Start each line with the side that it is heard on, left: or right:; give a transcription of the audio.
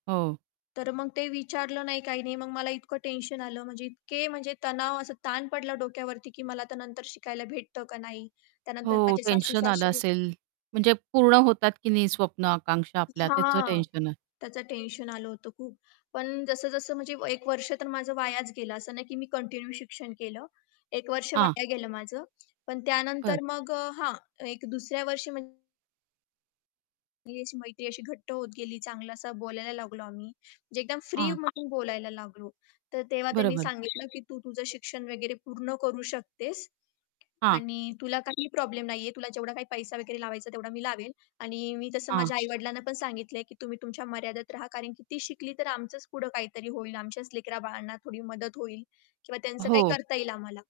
right: हो.
left: तर मग ते विचारलं नाही, काही नाही. मग मला इतकं टेन्शन आलं म्हणजे इतके म्हणजे तणाव असा ताण पडला डोक्यावरती की मला आता नंतर शिकायला भेटतं का नाही? त्यानंतर
right: हो,
left: माझे
right: टेन्शन आलं
left: सासू-सासरे
right: असेल. म्हणजे पूर्ण होतात की नाही स्वप्न आकांक्षा आपल्या त्याचं
left: हां,
right: टेन्शन.
left: त्याचं टेन्शन आलं होतं खूप. पण जसं-जसं म्हणजे व एक वर्ष तर माझं वायाच गेलं असं नाही की मी कंटिन्यू शिक्षण केलं एक वर्ष
right: हां.
left: वाया गेलं माझं पण
right: बरं.
left: त्यानंतर मग अ, हां, एक दुसऱ्या वर्षी म्हण ती अशी मैत्री अशी घट्ट होत गेली. चांगलं असं बोलायला लागलो आम्ही म्हणजे एकदम फ्री
right: हां.
left: म्हणून बोलायला लागलो. तर तेव्हा त्यांनी
right: बरोबर.
left: सांगितलं, की "तू तुझं शिक्षण वगैरे पूर्ण करू शकतेस
right: हां.
left: आणि तुला काही प्रॉब्लेम नाही आहे. तुला जेवढा काही पैसा वगैरे लावायचा तेवढा मी लावेल आणि मी तसं
right: हां.
left: माझ्या आई-वडिलांना पण सांगितलंय की तुम्ही तुमच्या मर्यादेत राहा. कारण की ती शिकली तर आमचंच पुढं काहीतरी होईल, आमच्याच लेकरा-बाळांना थोडी मदत होईल किंवा त्यांचं काही
right: हो.
left: करता येईल आम्हाला."